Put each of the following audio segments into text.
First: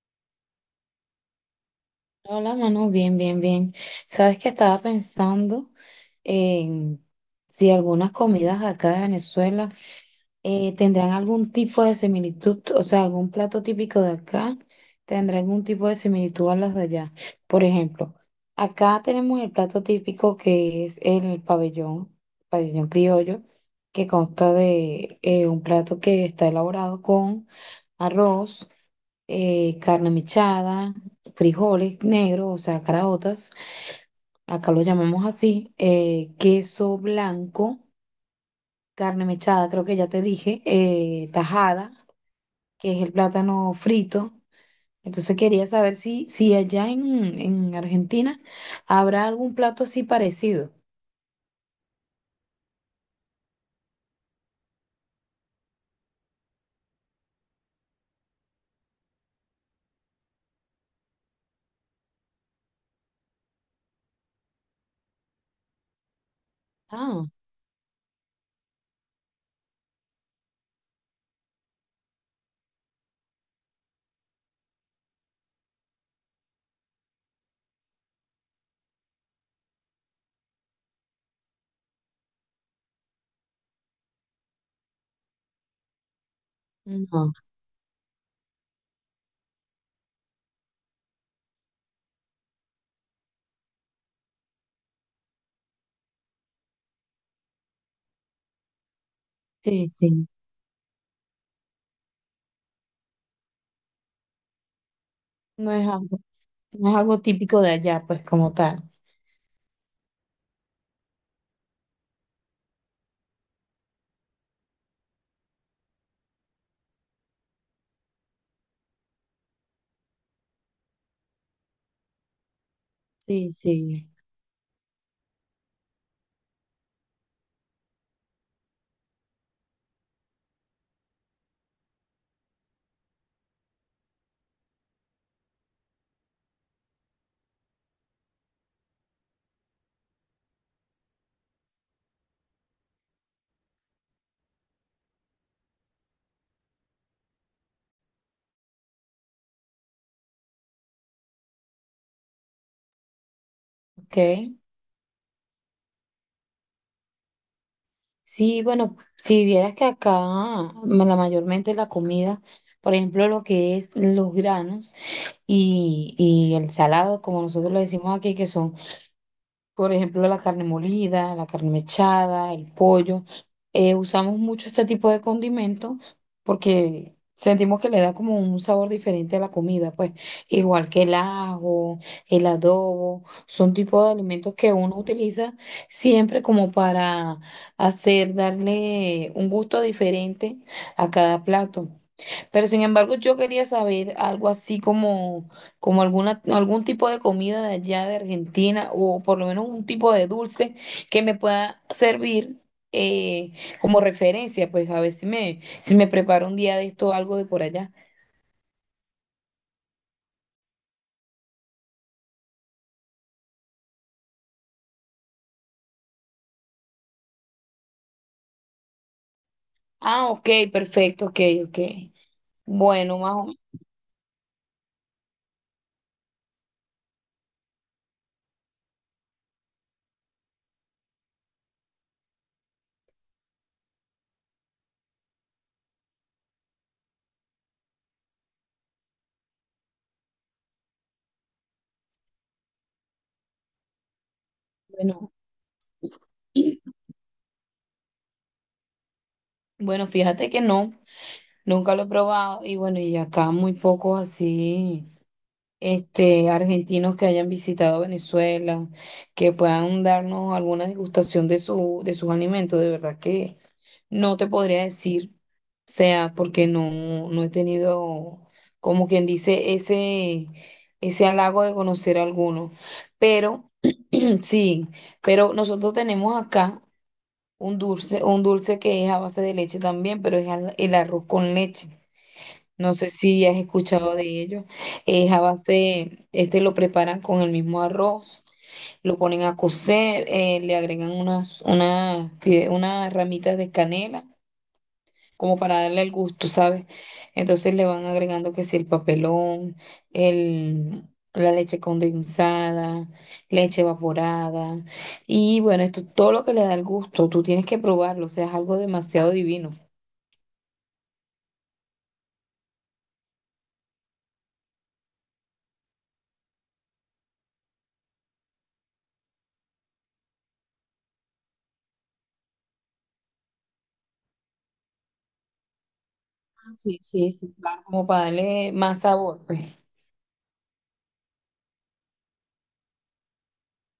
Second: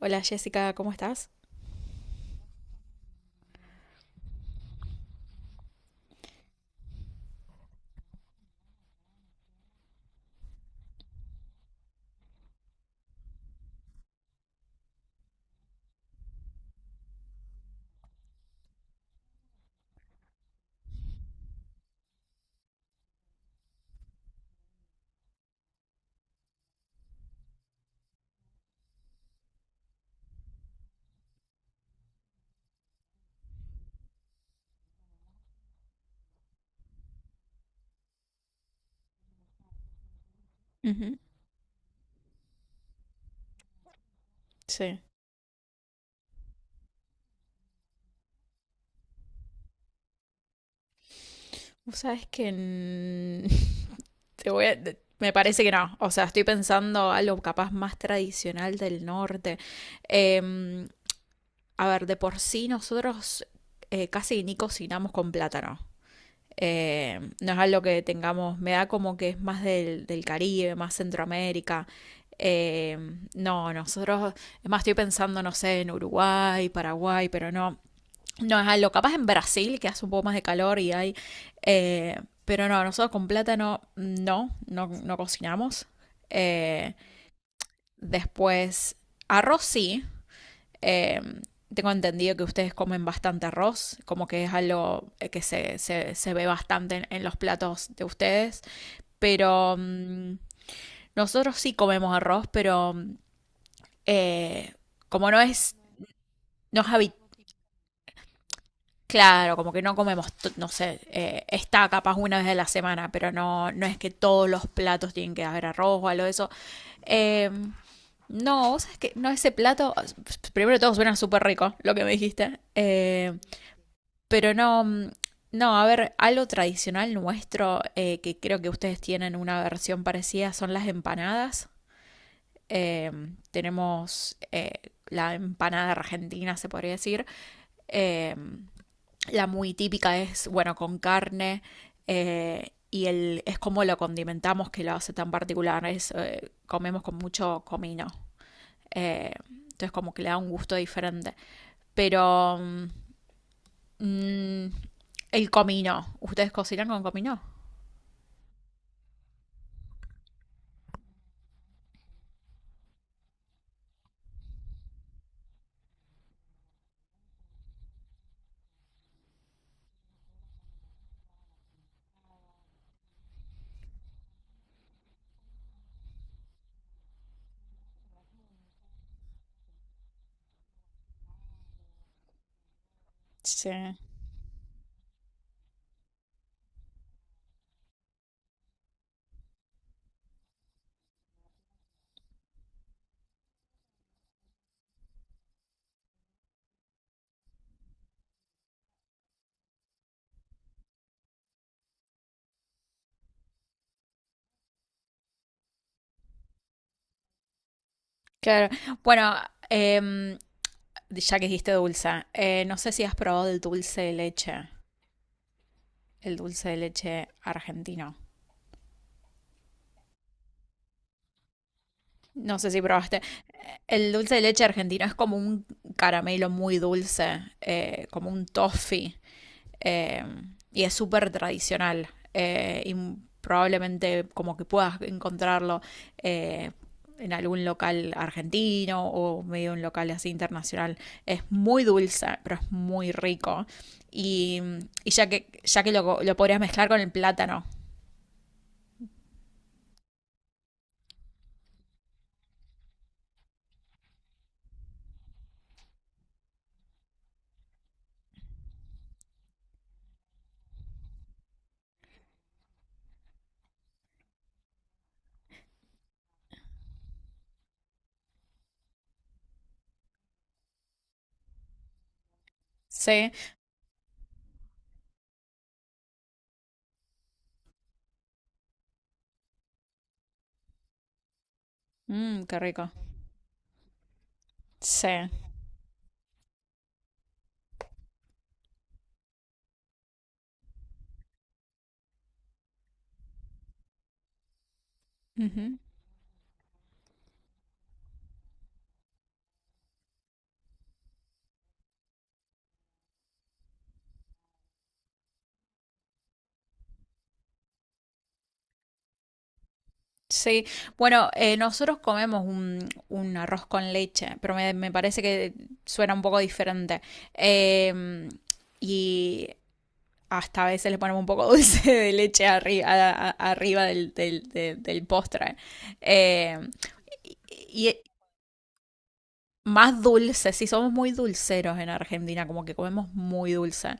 Hola Jessica, ¿cómo estás? Hola, Manu, bien, bien, bien. Sabes que estaba pensando en si algunas comidas acá de Venezuela tendrán algún tipo de similitud, o sea, algún plato típico de acá tendrá algún tipo de similitud a las de allá. Por ejemplo, acá tenemos el plato típico que es el pabellón, pabellón criollo, que consta de un plato que está elaborado con arroz, carne mechada, frijoles negros, o sea, caraotas, acá lo llamamos así, queso blanco, carne mechada, creo que ya te dije, Ujú. Tajada, que es el plátano frito. Sí. Entonces quería saber si, si allá en Argentina habrá algún plato así parecido. Vos sabés que te voy a- te- Me parece que no. O sea, estoy pensando algo capaz más tradicional del norte. Em, a ver, de por sí nosotros casi ni cocinamos con plátano. Ah, No es algo que tengamos. Me da como que es más del Caribe, más Centroamérica. No, nosotros. Es más, estoy pensando, no sé, en Uruguay, Paraguay, pero no. No es algo, capaz en Brasil, que hace un poco más de calor y hay... pero no, nosotros con plátano no, no, no cocinamos. Eh, no, Después, arroz sí. Eh, Tengo entendido que ustedes comen bastante arroz, como que es algo que se ve bastante en los platos de ustedes. Pero sí, sí. Nosotros sí comemos arroz, pero eh, como no No es, es algo, no es no es habi- algo típico de allá, pues, como tal. claro, como que no comemos, no sé, está capaz una vez a la semana, pero no, no es que todos los platos tienen que haber arroz o algo de eso. Eh, no, vos sabés que no, ese plato, primero de todo suena súper rico, lo que me dijiste, Sí, sí. pero no, no, a ver, algo tradicional nuestro, que creo que ustedes tienen una versión parecida, son las empanadas. Eh, Tenemos la empanada argentina, se podría decir. Eh, la muy típica es, bueno, con carne y el, es como lo condimentamos que lo hace tan particular. Es, comemos con mucho comino. Entonces como que le da un gusto diferente. Pero Ok. mm, el comino, ¿ustedes cocinan con comino? Sí, bueno, si vieras que acá la mayormente la comida, por ejemplo, lo que es los granos y el salado, como nosotros lo decimos aquí, que son, por ejemplo, la carne molida, la carne mechada, el pollo. Usamos mucho este tipo de condimentos porque sentimos que le da como un sabor diferente a la comida, pues, igual que el ajo, el adobo, Sí. son tipos de alimentos que uno utiliza siempre como para hacer, darle un gusto diferente a cada plato. Pero sin embargo, yo quería saber algo así como, como alguna, algún tipo de comida de allá de Argentina o por lo menos un tipo de dulce que me pueda servir eh, como referencia, pues, a ver si me, si me preparo un día de esto algo de por allá. Claro. Bueno, em, ya que dijiste dulce, no sé si has probado el dulce de leche, el dulce de leche argentino. Ah, ok, perfecto, ok, ok. No sé si Bueno, probaste. más o El dulce de leche argentino es como un caramelo muy dulce, como un toffee, eh, y es súper tradicional. Y probablemente como que puedas encontrarlo eh, en algún local argentino o medio un local así internacional. Es muy dulce, pero es muy rico. Y, y menos. Bueno, ya que lo podrías mezclar con el plátano. bueno, fíjate que no, nunca lo he probado y bueno, y acá muy pocos así. Este, argentinos que hayan visitado Venezuela, que puedan darnos alguna degustación de su, de sus alimentos. De verdad que no te podría decir, o sea, porque no, no he tenido, como quien dice, ese halago de conocer alguno. Sí. Pero sí, pero nosotros tenemos acá un dulce que es a base de leche también, pero es el arroz con leche. Mm, qué rico. No sé si has escuchado de ellos. Sí. Es a base, este lo preparan con el mismo arroz, lo ponen a cocer, le agregan unas, unas, unas ramitas de canela, como Ujú. para darle el gusto, ¿sabes? Entonces le van agregando que si el papelón, el, la leche condensada, leche evaporada. Y bueno, esto todo lo que le da el gusto, tú tienes que probarlo, o sea, es algo demasiado divino. Sí, bueno, nosotros comemos un arroz con leche, pero me parece que suena un poco diferente. Em, y hasta a veces le ponemos un poco dulce de leche arri- arriba, del postre. Em, Ah, sí, sí, sí, claro, y, como para darle más sabor, pues. más dulce, sí, somos muy dulceros en Argentina, como que comemos muy dulce.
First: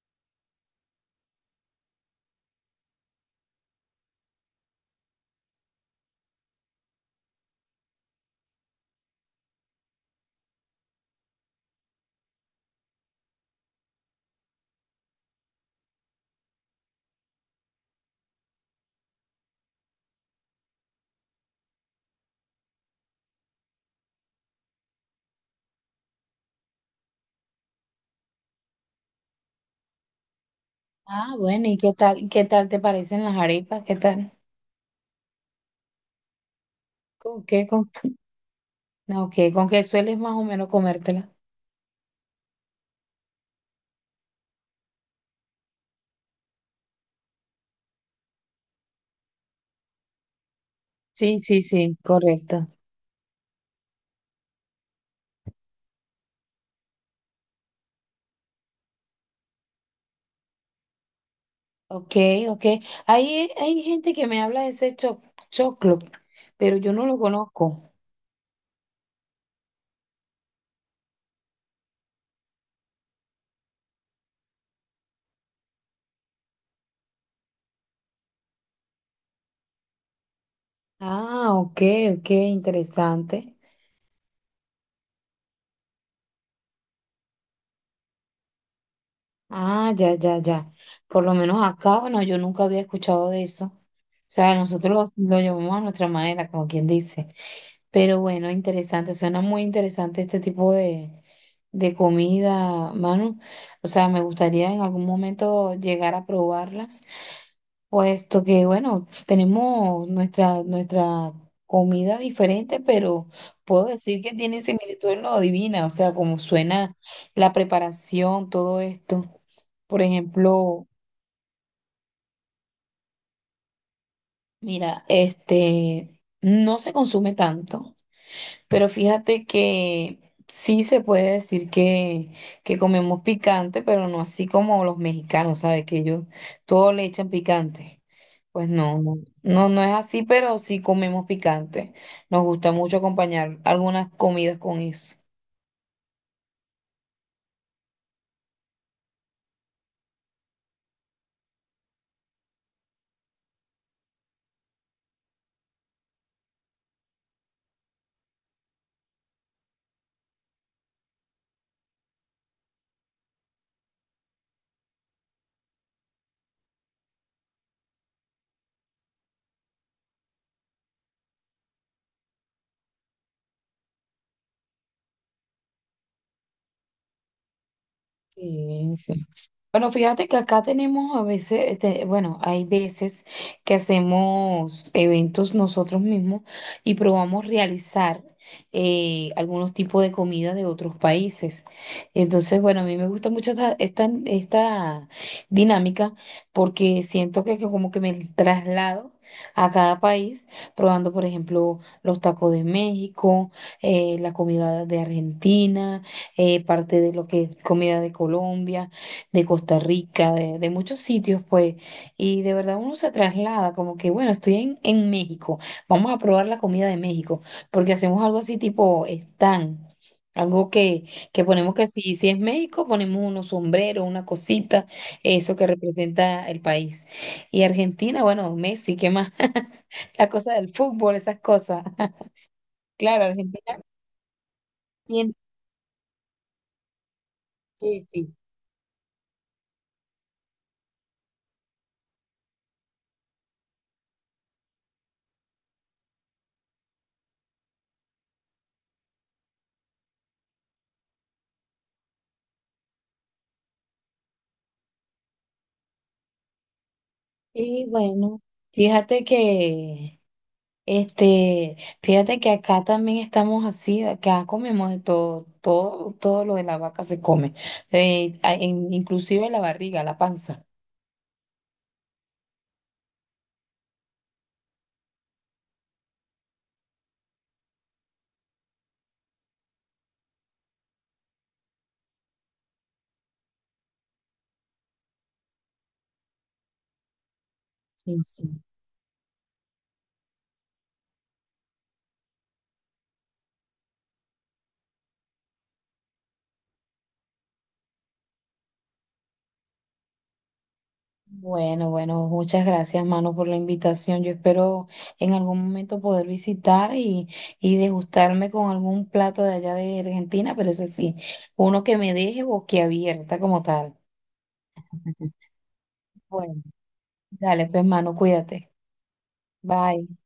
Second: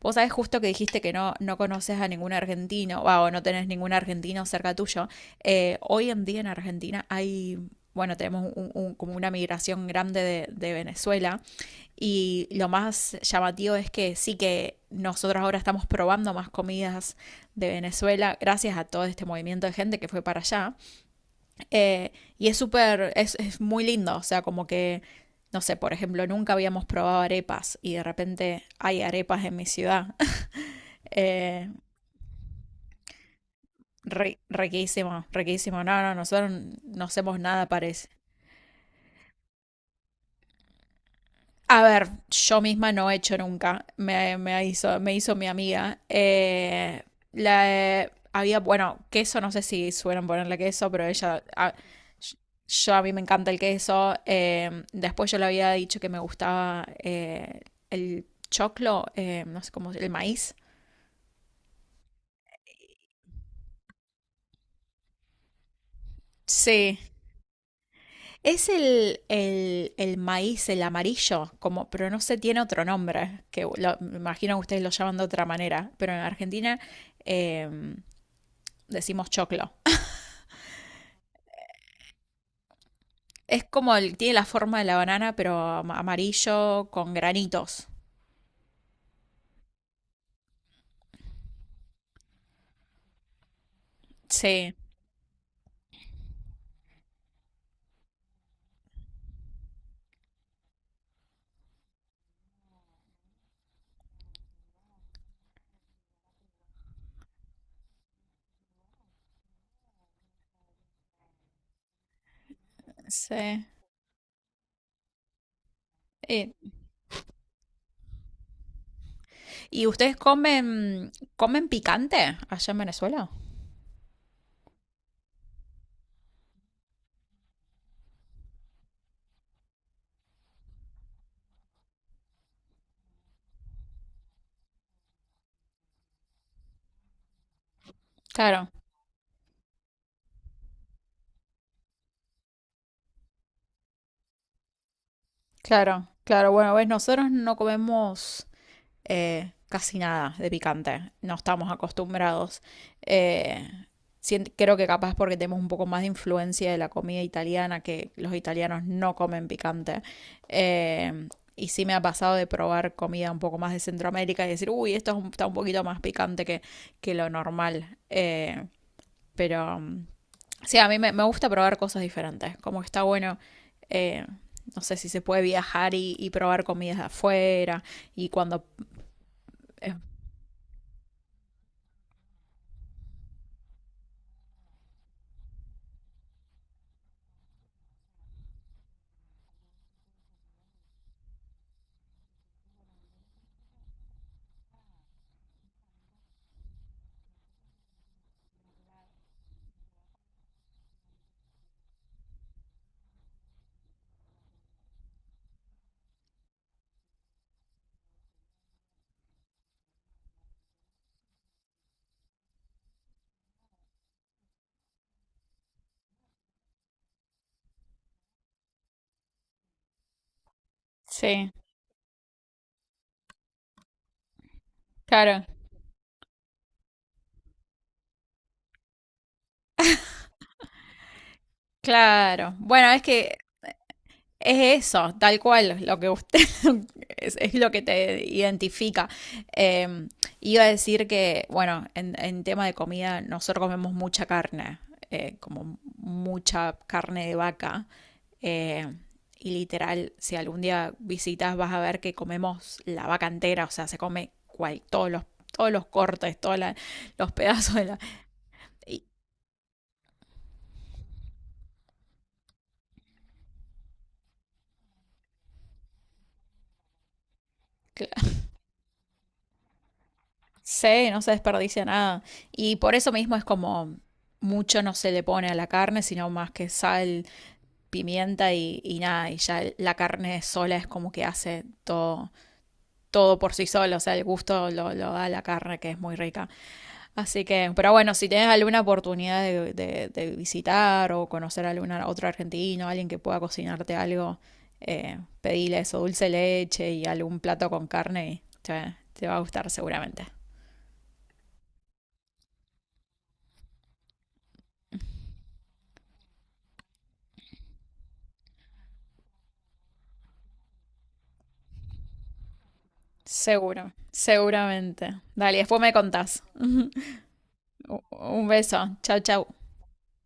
Vos sabés justo que dijiste que no, no conoces a ningún argentino, wow, o no tenés ningún argentino cerca tuyo. Hoy en día en Argentina hay, bueno, tenemos como una migración grande de Venezuela y lo más llamativo es que sí que nosotros ahora estamos probando más comidas de Venezuela gracias a todo este movimiento de gente que fue para allá. Eh, y es súper, es muy lindo, o sea, como que, no sé, por ejemplo, nunca habíamos probado arepas y de repente hay arepas en mi ciudad. Ah, bueno, Eh, ¿y qué tal te parecen las arepas? ¿Qué tal? Ri- riquísimo, riquísimo. No, no, nosotros no hacemos ¿Con qué, nada con, parec-. no, ok, con qué sueles más o menos comértela? A ver, yo misma no he hecho nunca, me hizo mi amiga. La, había, bueno, queso, no sé si suelen ponerle queso, pero Sí, ella, sí, a, sí, correcto. yo a mí me encanta el queso. Después yo le había dicho que me gustaba el choclo, no sé cómo, el maíz. Ok, ok. Hay gente que me habla de ese cho choclo, pero yo Sí, no lo conozco. es el maíz, el amarillo, como, pero no sé, tiene otro nombre, que me imagino que ustedes lo llaman de otra manera, pero en Argentina eh, decimos choclo. Ah, ok, ok, interesante. Es como el, tiene la forma de la banana, pero amarillo con granitos. Ah, ya, ya, ya. Por lo menos acá, bueno, yo nunca había escuchado de eso. O sea, Sí, nosotros lo llevamos a nuestra manera, como quien dice. Pero bueno, interesante, suena muy interesante este tipo de comida, Manu. O sea, me gustaría en algún momento llegar a probarlas, puesto que, bueno, tenemos nuestra, nuestra comida diferente, pero sí. puedo decir que tiene similitud en lo divina, o sea, como Eh, suena la preparación, todo esto. ¿Y Por ustedes ejemplo, comen, comen picante allá en Venezuela? mira, este no se consume tanto, pero fíjate que sí se puede decir que comemos picante, pero no así como los mexicanos, ¿sabes? Que ellos todo le echan picante. Claro, Pues no, no, no, no es así, pero sí comemos picante. Nos gusta mucho acompañar algunas comidas con eso. claro, claro. Bueno, ves, nosotros no comemos casi nada de picante. No estamos acostumbrados. Eh, Creo que capaz porque tenemos un poco más de influencia de la comida italiana, que los italianos no comen picante. Eh, y sí me ha pasado de probar comida un poco más de Centroamérica y decir, uy, esto es está un poquito más picante que lo normal. Pero sí, a mí me gusta probar cosas diferentes. Como que está bueno. eh, no sé si se puede viajar y probar comidas de afuera y cuando Sí, sí. Bueno, es fíjate que acá tenemos a veces, este, bueno, hay veces que hacemos eventos nosotros mismos y probamos realizar algunos tipos de comida de otros países. Entonces, bueno, a mí me gusta mucho esta, esta, esta dinámica porque siento que como que me traslado. A cada país, probando, por ejemplo, los tacos de México, la comida de Argentina, parte de lo que es comida de Colombia, de Costa Rica, de muchos sitios, pues, y de verdad uno se traslada como que, bueno, estoy en México, vamos a probar la comida de México, porque hacemos algo así tipo stand, algo que sí, ponemos que si, si es México, ponemos unos sombreros, una cosita, claro, eso que representa el país. Y Argentina, bueno, Messi, ¿qué más? La cosa del fútbol, esas cosas. claro. Bueno, es Claro, que Argentina es eso, tiene, tal cual, lo que usted es lo que sí, te sí. identifica. Eh, Iba a decir que, bueno, en tema de comida, nosotros comemos mucha carne, como mucha carne de vaca. eh, y literal, si algún día visitas, vas a ver que comemos la vaca entera, o sea, se come cual, todos los cortes, los pedazos de Y la. bueno, fíjate que... Este, fíjate que acá también estamos así, acá comemos de todo, todo, todo lo de la vaca se come, inclusive la barriga, la panza. Sí, no se desperdicia nada. Y por eso mismo es como mucho no se le pone a la carne, sino más que sal, pimienta y nada. Y ya la carne sola es como que hace todo, todo por sí sola. O sea, el gusto lo da la carne, que es muy rica. Así que, pero bueno, Sí, si tienes sí. alguna oportunidad de visitar o conocer a alguna, otro argentino, alguien que pueda cocinarte algo, pedile eso, dulce de leche y algún plato con carne y te va a gustar seguramente. Bueno, bueno, muchas gracias, mano, por la invitación. Yo espero en algún momento poder visitar y degustarme con algún plato de allá de Argentina, pero ese sí, uno que me deje boquiabierta como Seguro, tal. seguramente. Dale, después me contás. Bueno, dale, pues, U- mano, Un cuídate. beso. Chau, chau. Bye.